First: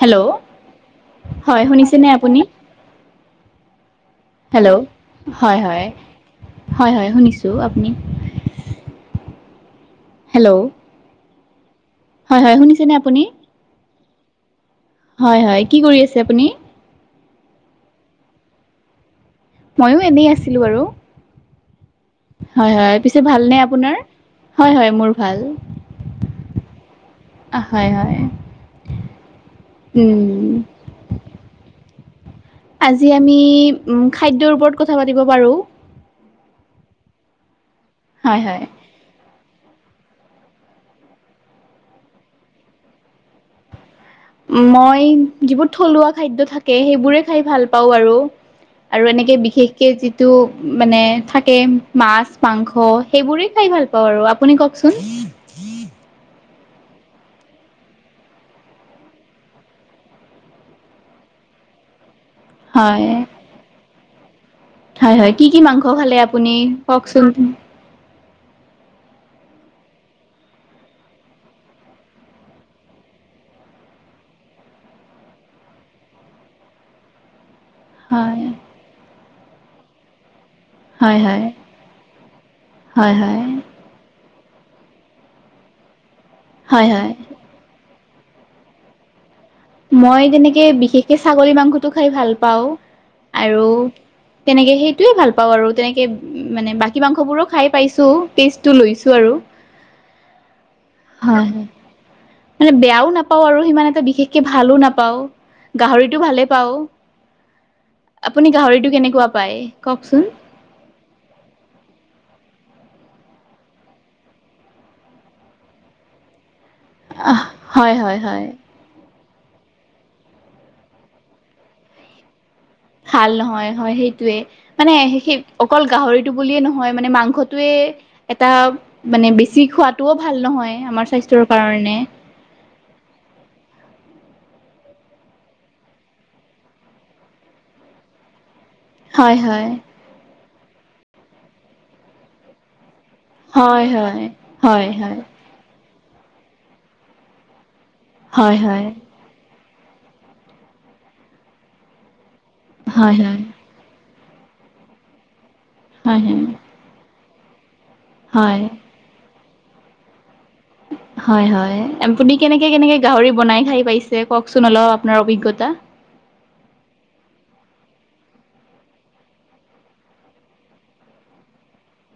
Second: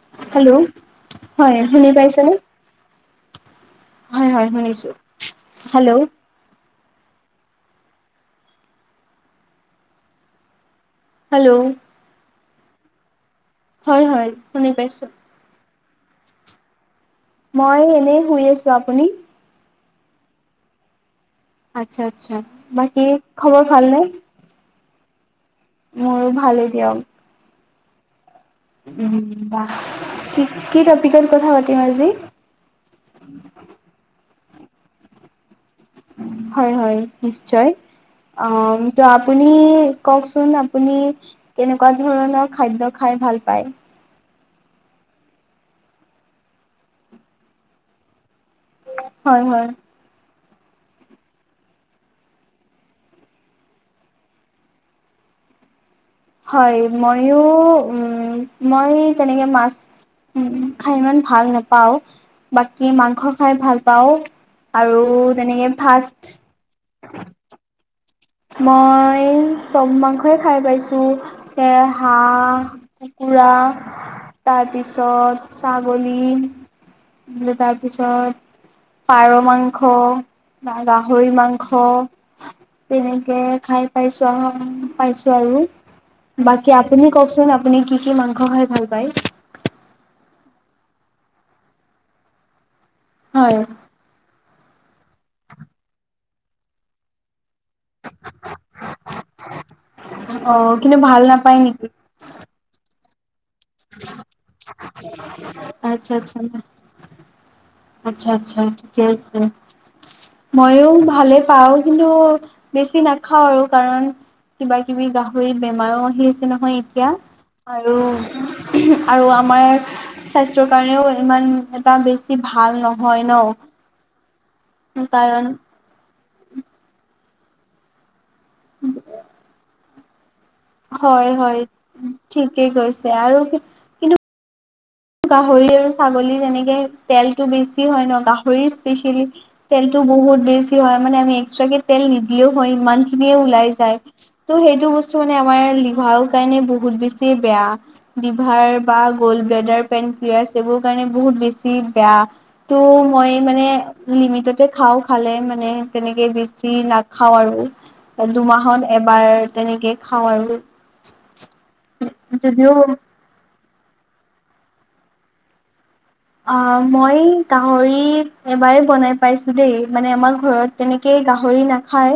Hello, হয়। শুনি শুনিছেনে পাইছেনে? আপুনি? হয় হয় হেল্ল', শুনিছো। হয়, হয়। হেল্ল' হয়, হয়, শুনিছোঁ। আপুনি? হেল্ল'। হেল্ল'। হয়, হয়, শুনিছেনে আপুনি? হয়, হয়, শুনি পাইছোঁ। হয় হয় কি কৰি আছে আপুনি? মই এনেই শুই আছো। আপুনি? ময়ো এনেই আছিলোঁ বাৰু। আচ্ছা আচ্ছা। হয়, হয়, বাকী পিছে ভালনে খবৰ আপোনাৰ? হয়, হয়, মোৰ ভাল। মোৰো ভালেই দিয়ক। হয়, হয়। উম, বা উম কি-কি টপিকত কথা পাতিম আজি? আজি আমি উম, খাদ্যৰ ওপৰত কথা পাতিব পাৰো। হয়, হয়, নিশ্চয়। হয় হয় অ', ত' আ আপুনি কওঁকচোন, আপুনি কেনেকুৱা ধৰণৰ খাদ্য খাই ভাল পায়। মই যিবোৰ থলুৱা খাদ্য থাকে, সেইবোৰে খাই ভাল পাওঁ আৰু। আৰু এনেকে হয় হয়। বিশেষকে যিটো মানে থাকে মাছ মাংস, সেইবোৰেই খাই ভাল পাওঁ আৰু, আপুনি কওকচোন। [unintelligible] হয় মইো, উ মই তেনেকে মাছ উ খাই ইমান ভাল নাপাও, বাকী হয় মাংস খাই ভাল পাও। আৰু হয় হয় কি কি তেনেকে মাংস খালে ফাষ্ট আপুনি কওকচোন মই চব মাংসই খাই পাইছো, এ হাঁহ কুকুৰা তাৰপিছত ছাগলী তাৰিছ তাৰপিছত, হয় পাৰ মাংস। হয় গাহৰি হয় মাংস, হয় তেনেকে হয় খাই পাইছো। পাইছো আৰু, বাকী হয় হয় আপুনি কওকচোন আপুনি কি কি মাংস খাই ভাল পায়। মই তেনেকে বিশেষকে ছাগলী মাংসটো খাই ভাল পাওঁ, হয় আৰু তেনেকে সেইটোয়ে ভাল পাওঁ আৰু তেনেকে মানে বাকী মাংস বোৰো খাই পাইছো টেষ্টতো লৈছো আৰু, অ কিন্তু ভাল হয়। নাপায় নেকি? মান বয়াও নাপ পাওঁ আৰু সিমান এটা বিশেষকে ভালো নাপাওঁ, আচ্ছা গাহৰিতটো আচ্ছা ভালে পাওঁ। আচ্ছা আপুনি আচ্ছা গাহৰিটো ঠিকে কেনেকুৱা আছে, পায় কওকচোন? মইো ভালে পাও কিন্তু বেছি নাখাও আৰু, কাৰণ কিবা কিবি গাহৰি বেমাৰো আহি আছে নহয়। তিয়া আহ হয় আৰু হয় হয় আৰু আমাৰ স্বাস্থ্যৰ কাৰণেও ইমান এটা বেছি ভাল নহয় ভাল ন নহয় হয় সেইটোয়ে, মানে সেই কাৰণ অকল গাহৰিটো বুলিয়ে নহয় মানে মাংস এটা মানে বেছি খোৱাদ হয় হয়, ঠিকেই গৈছে আৰু কিন্তু গাহৰি আৰু ছাগলী যেনেকে তেলতটো বেছি হয় ন গাহৰি সেলি হয় হয় তেলটো বহুত বেছি হয় মানে আমি এক্সট্ৰ কে তেল নিদিয়েও হয় ইমান। িনিয়ে ওলাই হয় যায়, হয় ত' হয় সেইটো হয় বস্তু মানে আমাৰ লিভাৰ কাৰণে বহুত বেছি বেয়া। হয় ডিভাৰ হয় বা গ'ল্ড ব্লেডাৰ পেণ্ কিয়ছ সবোৰ কাৰণে বহুত বেছি বেয়া। ত হয় মই হয় মানে লিমিটতে খাও, খালে মানে হয় হয় তেনেকে বেছি ন খাওঁ আৰু হয়। দুমাহত এবাৰ তেনেকে খাওঁ আৰু। হয় হয় আপুনি কেনেকে যদিও কেনেকে গাহৰি বনাই খাই? পাইছে কওকচোন অলপ আপোনাৰ অভিজ্ঞতা। আ মই গাহৰি এবাৰ বনাই পাইছো দেই, মানে আমাৰ ঘৰত তেনেকে গাহৰি নাখায়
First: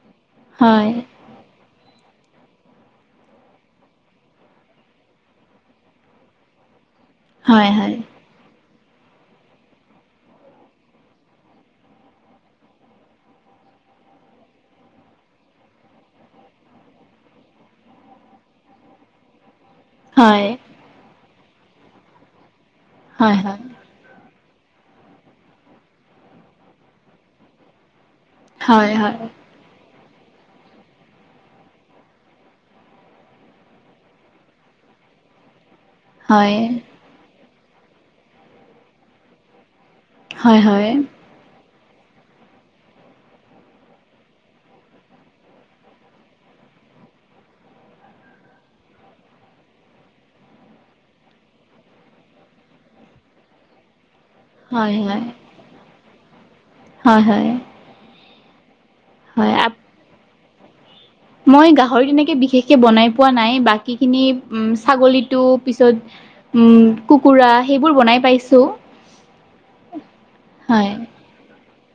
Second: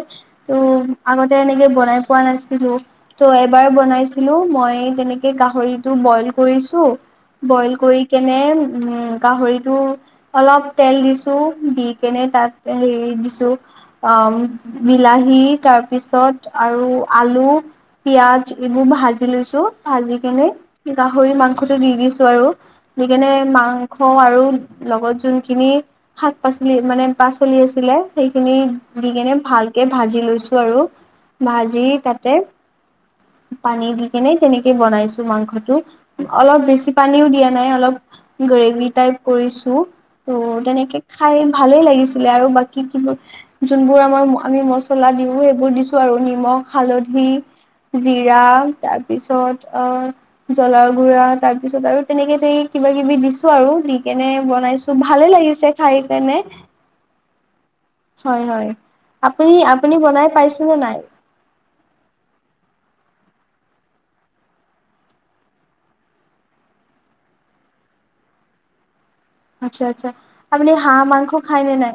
ত হয় আগতে এনেকে বনাই পোৱা নাছিলো, ত' এবাৰ বনাইছিলো মই তেনেকে গাহৰিটো বইল কৰিছো। হয় বইল হয় কৰি কেনে উম গাহৰিটো অলপ তেল দিছো, দি কেনে তাত হেৰি দিছো অ' বিলাহী তাৰপিছত আৰু আলু পিয়াজ এইবোৰ ভাজি লৈছো। ভাজি হয় কেনে, গাহৰি মাংসটো দি দিছো আৰু দি কেনে হয় মাং থ আৰু লগত যোনখিনি শাক পাচলি মানে পাচলি আছিলে। সেইখিনি হয় হয় দি হয় কেনে ভালকে ভাজি লৈছো আৰু, ভাজি তাতে পানী দি কেনে তেনেকে বনাইছো মাংসটো, অলপ হয় বেছি পানীও দিয়া নে অলপ গ্ৰেভি টাইপ কৰিছো, ত হয় হয় তেনেকে খাই ভাল ভালেই লাগিছিলে আৰু বাকী কিবোৰ, যোনবোৰ আমাৰ আমি মছলা দিও সেইবোৰ দিছো আৰু নিমখ হালধি জিৰা তাৰপিছত আ জলাৰ গুৰা তাৰ পিছত আৰু তেনেকে ধেৰি কিবা কিবি দিছো আৰু দি কেনে হয় বনাইছো হয় ভালে লাগিছে খাই কেনে। হয় হয়। হয় হয়, আপুনি হয় আপুনি বনাই পাইছে নে নাই? মই গাহৰি তেনেকৈ বিশেষকৈ বনাই পোৱা নাই, বাকীখিনি ছাগলীটো পিছত উ, কুকুৰা, সেইবোৰ বনাই পাইছো। আচ্ছা, আচ্ছা। আপুনি হয় হাঁ মাংস খাইনে নাই?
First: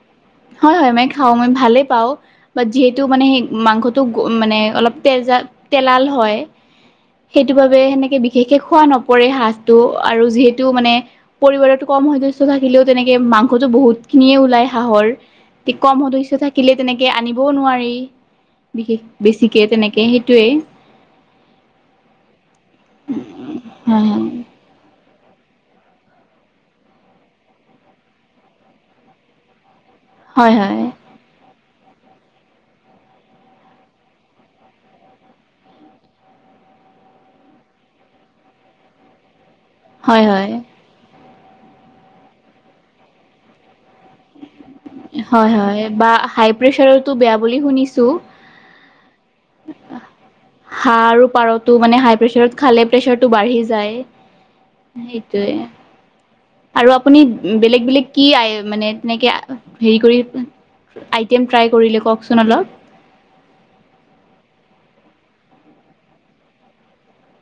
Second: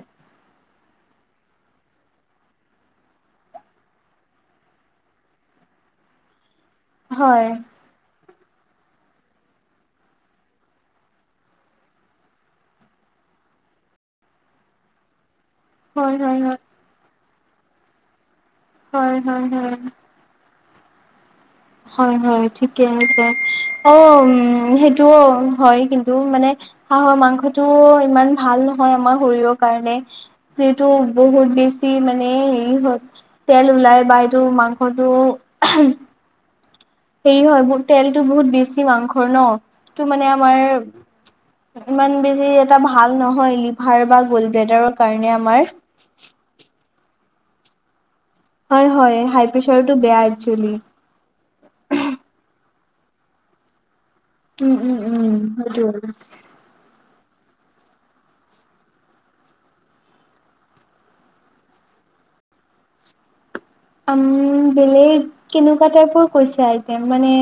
হয় হয়, মই খাওঁ। মই ভালে পাওঁ। বাত, যিহেতু মানে সেই মাংসটো মানে অলপ তেজাল তেলাল হয়। সেইটো হয় বাবে সেনেকে বি বিশেষ খোৱা নপৰে হাঁহটো, আৰু যিহেতু মানে পৰিবাৰত কম হৈ গৈছে থাকিলেও তেনেকে মাংসটো বহুতখিনিয়ে ওলায় হাঁহৰ। তি কম হয় সদস্য হয় হয় থাকিলে তেনেকে আনিবও নোৱাৰি। বিশেষ, হয় হয় বেছিকে হয় তেনেকে সেইটোয়ে। হয়, হয় ঠিকে আছা, অ', উম, সেই টো হয়, কিন্তু মানে হাঁহৰ মাংসটো ইমান ভাল নহয় আমাৰ শৰীৰৰ কাৰণে। হয় হয় যিটো বহুত বি ছি মানে হেৰি হয়, তেল ওলাই বা এইটো মাংসটো হেৰি হয়, তেলটো বহুত বেছি মাংসৰ ন! সেটো হয় মানে হয় আমাৰ ইমান বেছি এটা ভাল নহয়, লিভাৰ বা গ'ল্ড ব্লেডাৰৰ কাৰণে হয়, আমাৰ হয়, বা হাই প্ৰেচাৰটো বেয়া বুলি শুনিছো। হয়, হয়, হাই প্ৰেচাৰতটো বেয়াই। হাঁহ আৰু পাৰতো মানে হাই প্ৰেচাৰত খালে প্ৰেচাৰতটো বাঢ়ি যায়। উম উম উম সেইটোয়ে, সেইটো আৰু আপুনি বেলেগ বেলেগ কি আয় মানে তেনেকে হেৰি কৰি আইটেম ট্ৰাই কৰিলে কওঁকচোন অলপ। উম, বেলেগ কেনেকুৱা টাইপৰ কৈছে আইটেম, মানে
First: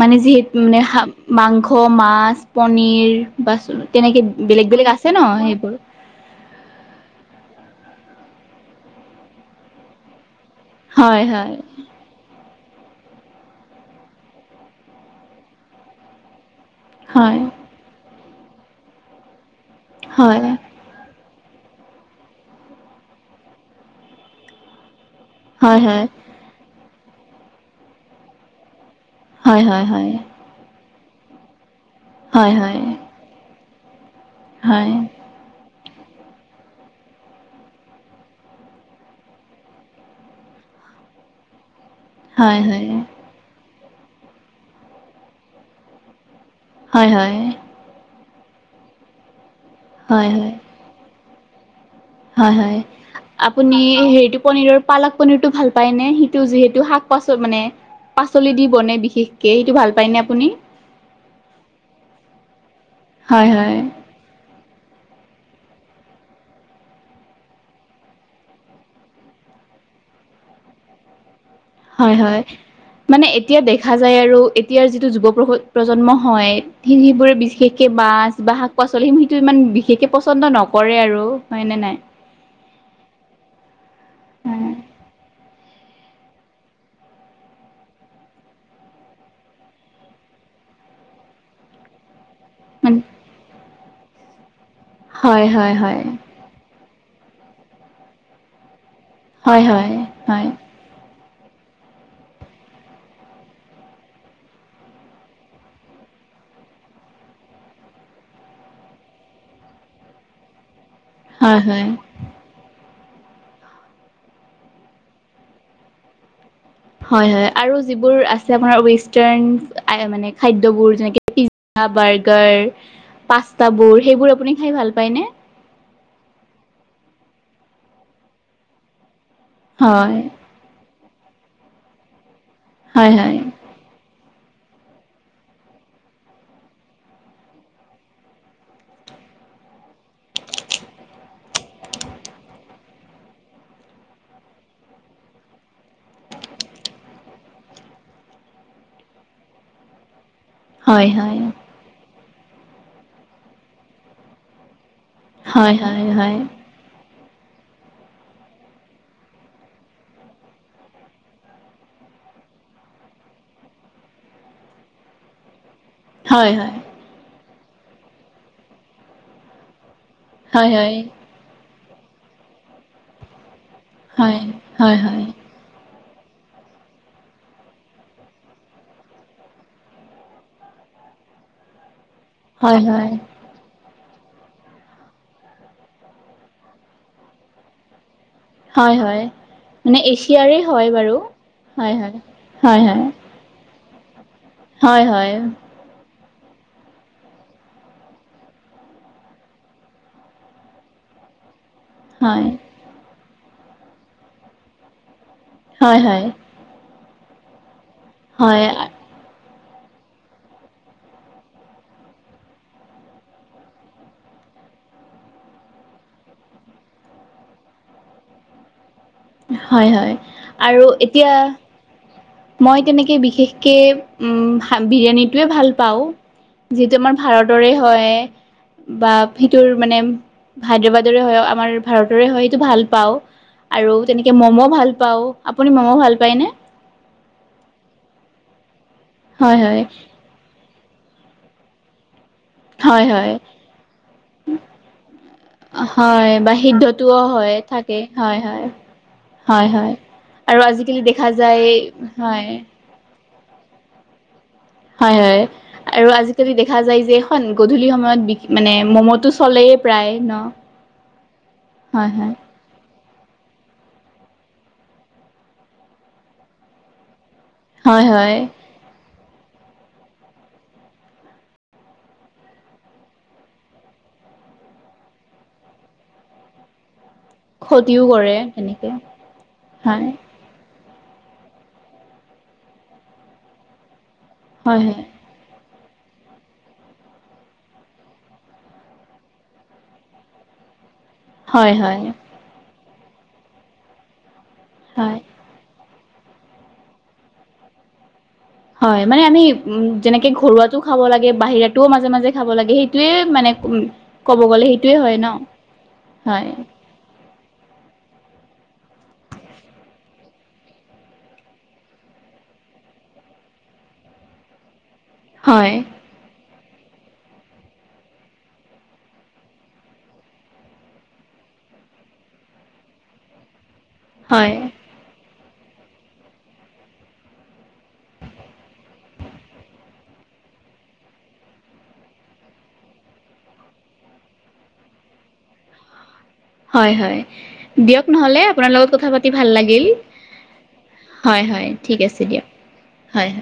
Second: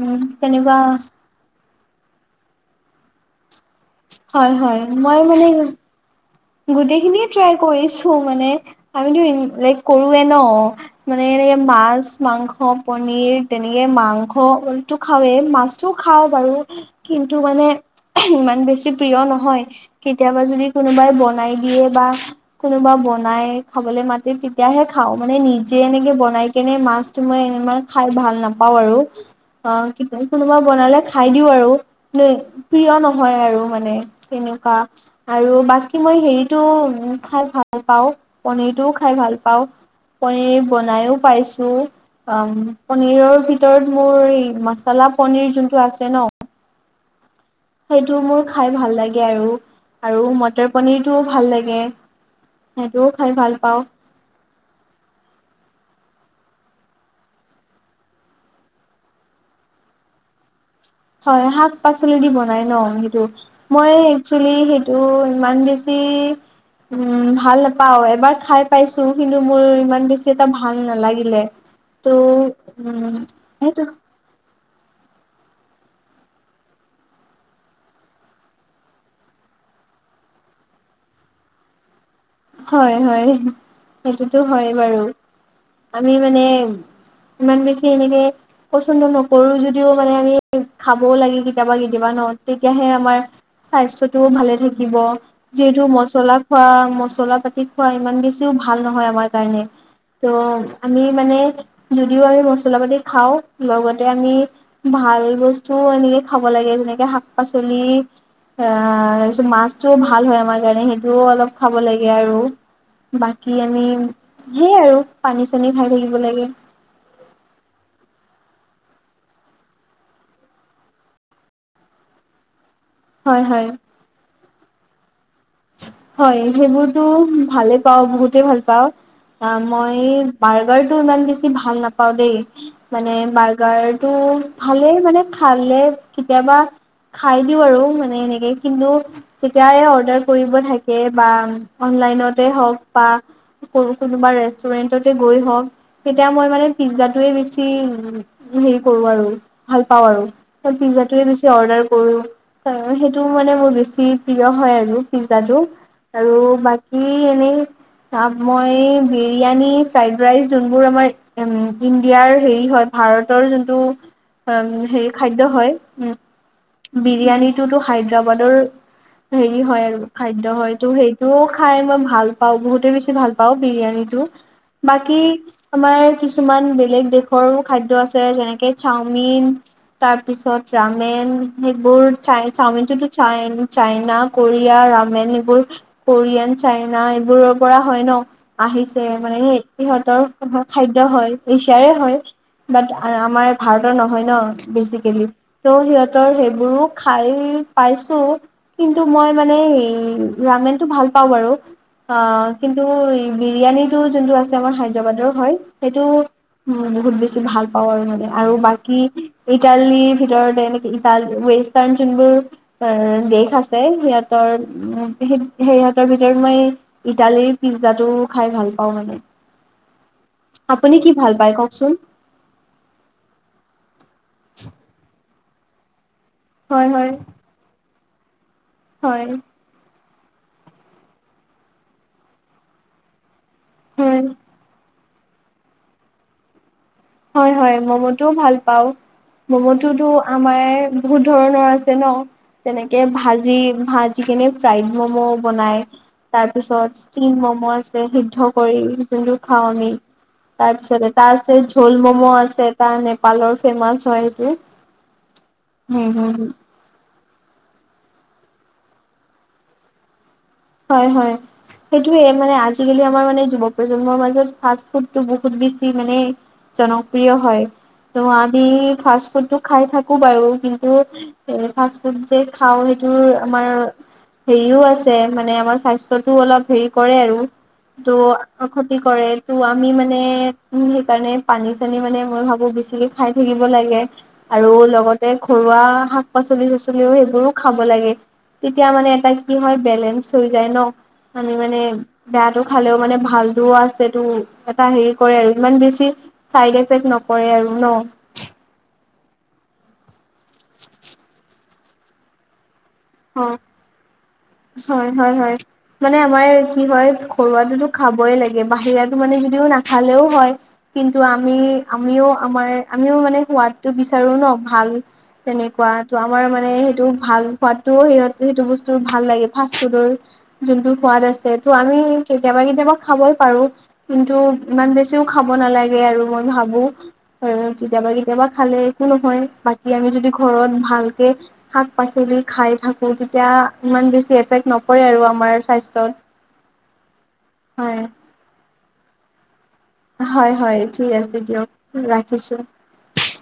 মানে যি তেনেকুৱা মানে শা, মাংস, মাছ, পনীৰ বাচ তেনেকে হয় বেলেগ হয় বেলেগ আছে ন মই মানে সেইবোৰ। গোটেইখিনিয়ে ট্ৰাই কৰিছো মানে, আমিতো [unintelligible] কৰোৱে ন! হয় মানে এনে হয় মাছ, মাংস। পনীৰ, তেনেকে মাংস টো খাওৱেই, মাছটো খাওঁ বাৰু। হয় কিন্তু মানে, ইমান বেছি প্ৰিয় নহয়, হয় হয় কেতিয়াবা যদি কোনোবাই বন নাই দিয়ে বা, কোনোবা বনাই খাবলৈ মাতে তেতিয়াহে খাওঁ, মানে নিজ্জে হয় হয় এনেকে বনাই কেনে মাছটো মই ইমান খাই ভাল নাপাওঁ আৰু। হয় হয় অ', কি হয় কোনোবা বনালে খাই দিওঁ আৰু দেই, হয় হয় প্ৰিয় নহয় আৰু। মানে তেনুকা, হয় আৰু বাক কী মই হেৰিটো, খাই ভাল পাওঁ, পনীৰটোও খাই ভাল পাওঁ। পনীৰ বনাইয়ো পাইছো। হয় অ', হয় পনীৰৰ ভিতৰত মোৰ, মছালা পনীৰ জোনটো আছে ন! হয়, হয়। সেইটো মোৰ খাই ভাল লাগে আৰু, আৰু হয় মটৰ পনীৰটোও ভাল লাগে। হয়, হয়। সেইটোও খাই ভাল আপুনি পাওঁ। হেৰিটো পনীৰৰ পালক পনীৰটো ভাল পায়নে সিটো যিহেতু শাক-পাচল মানে পাচলি দি বনে বিশেষকে, সেইটো ভাল পায়নে আপুনি? হয়, শাক-পাচলি দি বনাই ন সেইটো, হয় হয় মই একচুৱেলি টো ইমান বেছি উম, ভাল নাপাওঁ, এবাৰ খাই পাইছো কিন্তু মোৰ ইমান বেছি এটা ভাল নালাগিলে। ত' হয়, হয়। উম মানে এতিয়া সেইটো দেখা যায় আৰু এতিয়াৰ যিটো যুৱপ্ৰস প্ৰজন্ম হয়, সেইবোৰে বিশেষকে মাছ বা শাক-পাচলি সিটো ইমান বিশেষকৈ পচন্দ নক কৰে আৰু হয়নে নাই? হয়, হয়। সেইটোতো হয় বাৰু, আমি মানে ইমান বেছি এনেকে, পচন্দ নকৰো যদিও মানে আমি, খাবও লাগে কেতিয়াবা কেতিয়াবা ন? তেতিয়াহে আমাৰ স্বাস্থ্যটোও ভালে থাকিব, হয় হয় যিহেতু হয় মছলা খোৱা মছ চলা পাতি খোৱা ইমান বেছিও ভাল নহয় আমাৰ কাৰণে। হয় হয় হয় ত' হয় আমি মানে, যদিও আমি মছলা পাতি খাওঁ, লগতে আমি ভাল বস্তুও আনি খাব লাগে যেনেকে শাক পাচলি, আহ তাৰপিছত মাছতটোও ভাল হয় আমাৰ কাৰণে সেই অলপ হয় খাব হয় লাগিব। আৰু বাকী আমি সেই আৰু, পানী চানী খাই থাকিব লাগে। হয় হয় আৰু যিবোৰ আছে আপোনাৰ ৱেষ্টাৰ মানে খাদ্যবোৰ যেনেকে পিজ্জা ব ব, হয় পাচটা হয়। বোৰ সেইবোৰ আপুনি খাই ভাল পায় নে? হয়, সেইবোৰতো ভালে পাও, বহুতে ভাল পাওঁ। আ, মই হয় বাৰ্গাৰটো ইমান বেছি ভাল নাপাওঁ দেই। হয় মানে হয় বাৰ্গাৰটো ভালে মানে খালে কেতিয়াবা খাই দিওঁ আৰু মানে এনেকে কিন্তু যেতিয়া অৰ্ডাৰ কৰিব থাকে বা অনলাইনতে হওক বা কোনোবা ৰেষ্টুৰেন্টতে গৈ হওক তেতিয়া মই মানে পিজ্জায়ে বেছি হেৰি কৰো আৰু, ভাল পাওঁ আৰু। মই হয় পিজ্জয়ে বেছি অৰ্ডাৰ কৰো, সেইটো মানে মোৰ বেছি প্ৰিয় হয় আৰু। পিজ্জাটো, হয় হয় আৰু হয় বাকী এনেই মই বিৰিয়ানী ফ্ৰাইড ৰাইচ যোনবোৰ আমাৰ ইণ্ডিয়াৰ হেৰি হয়। ভাৰতৰ যোনটো উম হেৰি খাদ্য হয়। হয় হয়। বিৰিয়ানীটোতো হায়দৰাবাদৰ হেৰি হয় আৰু খাদ্য হয় ত সেইটোও খাই ভাল পাওঁ, বহুতে বেছি ভাল পাওঁ বিৰিয়ানীটো, হয় হয় হয় হয় বাকি আমাৰ কিছুমান বেলেগ দেশৰো খাদ্য আছে যেনেকে চাওমিন। তাৰপিছত চাওমিন সেইবোৰাই হয় চাওমিনটোতোই হয় চাইনা কোৰিয়া ৰামেন এইবোৰ কোৰিয়ান চাইনা এইবোৰৰ পৰা হয় ন। হয় আহিছে হয় মানে মানে ইিহঁতৰ এছিয়াৰে খাদ্য বাৰু হয় এছিয়াৰে হয়। হয় বাট আমাৰ ভাৰতৰ নহয় ন, হয় বেচিকেলি হয় হয় ত' সিহত সেইবোৰো খাই পাইছো, কিন্তু মই মানে ৰামেন টো ভাল প বাৰু, আ হয় কিন্তু বিৰিয়ানীটো যোনটো আছে আমাৰ হায়দৰাবাদৰ। হয় সেইটো উ বহুত বেছি ভাল পাওঁ আৰু মানে আৰু হয় হয় বাকী ইটালীৰ ভিতৰতে নেকি? ৱেষ্টাৰ যোনবোৰ দেশ আছে, সিহঁতৰ ত ভিতৰত, মই ইটালীৰ পিজ্জাটো খাই ভাল। পাওঁ মানে হয় হয়, আৰু আপুনি কি এতিয়া ভাল পায় কওকচোন মই তেনেকে বিশেষকে উম বিৰিয়ানীটোৱে ভাল পাওঁ। হয় যিটো হয় আমাৰ ভাৰতৰে হয়। বা হয় সেইটোৰ মানে, হায়দৰাবাদৰে হয় আমাৰ ভাৰতৰে হয় সেইটো ভাল পাও। আৰু হয়, তেনেকে মম' ভাল পাও, আপুনি মম' ভাল পায়নে? হয় হয় মম'টোও ভাল পাও, হয় হয় মম'টোতো আমাৰ বহুত ধৰণৰ আছে ন। তেনেকে হয় হয় ভাজি ভাজিখিনি ফ্ৰাইড মম' বনাই হয় বা সিদ্ধটোও তাৰপিছত ম হয় থাকে আছে সিদ্ধ হয় হয় কৰি যোনটো খাওঁ হয় আমি হয় আৰু আজিকালি তাৰপিছতে দেখা তাৰ আছে যায় ধোল মম' হয় আছে তাৰ নেপালৰ ফেমাচ হয় সটো। হয় হয়, আৰু আজিকালি দেখা যায় যে গধূলি সময়ত বি মানে ম'ম'তটো চলেয়ে প্ৰায় ন। হয় হয়, হয় সেইটোয়ে হয় মানে আজিকালি মাৰ মানে যুৱ প্ৰজন্মৰ মাজত ফাষ্ট ফুডটো বহুত বেছি মানে জনক প্ৰিয় হয়, ত আদি ফ ফুডটো খাই থাকো বাৰু কিন্তু, এ ফাষ্ট ফুড যে খাওঁ সেইটো আমাৰ হেৰিও আছে মানে আমাৰ স্বাস্থ্যতটোও অলপ হেৰি কৰে আৰু, ক্ষতিও কৰে ত' তেনেকে কতি কৰে ত' আমি হয় মানে উ সেইকাৰণে পানী চানী মানে মই ভাবো বেছিকে খাই থাকিব লাগে। আৰু হয় লগতে ঘৰুৱা শাক পাচলিৰ চাচলি সেইবোৰও খাব লাগে, তেতিয়া মানে এটা কি হয় বে চ হৈ যায় ন, আমি হয় মানে হয় হয় বেয়াতটো খালেও মানে ভালতোও আছে তো এটা হেৰি হয় কৰে আৰু, ইমান বেছি চাইড এফেক্ট নকৰে আৰু ন। হয় মানে আমি, উম যেনেকে ঘৰুৱাতটো খাব লাগে বাহিৰাতোও মাজে মাজে খাব লাগে, সেই সেইটয়ে মানে, হয় ক'ব গ'লে সেইটোয়ে হয় ন, হয়। ঘৰুৱটোতো খাবই লাগে বাহিৰাতো মানে যদিও নাখালেও হয়, কিন্তু আমি আমিও আমাৰ আমিও মানে সোৱাদটো বিচাৰো ন ভাল। হয় তেনেকুৱা ত আমাৰ মানে সেইটো ভাল হোৱাত ত সিহঁত সেইটো বস্তু ভাল লাগে ফাষ্ট ফুডৰ, যোনটো সোৱাদ আছে ত' আমি কেতিয়াবা কেতিয়াবা ই খাবই পাৰো কিন্তু হয় ইমান বেছিও খাব নালাগে আৰু মই ভাবো, আৰু কেতিয়াবা কেতিয়াবা খালে একো নহয় বাকী আমি যদি ঘৰত ভালকে, শাক পাচলি খাই থাকো তেতিয়া ইমান বেছি এফেক্ট নপৰে আৰু আমাৰ স্বাস্থ্যত। হয় হয়, হয় দিয়ক নহলে আপোনাৰ লগত কথা পাতি ভাল লাগে গিল, হয় হয় ঠিক আছে হয় হয় দিয়ক ঠিক আছে দিয়ক, ৰাখিছোঁ হয়।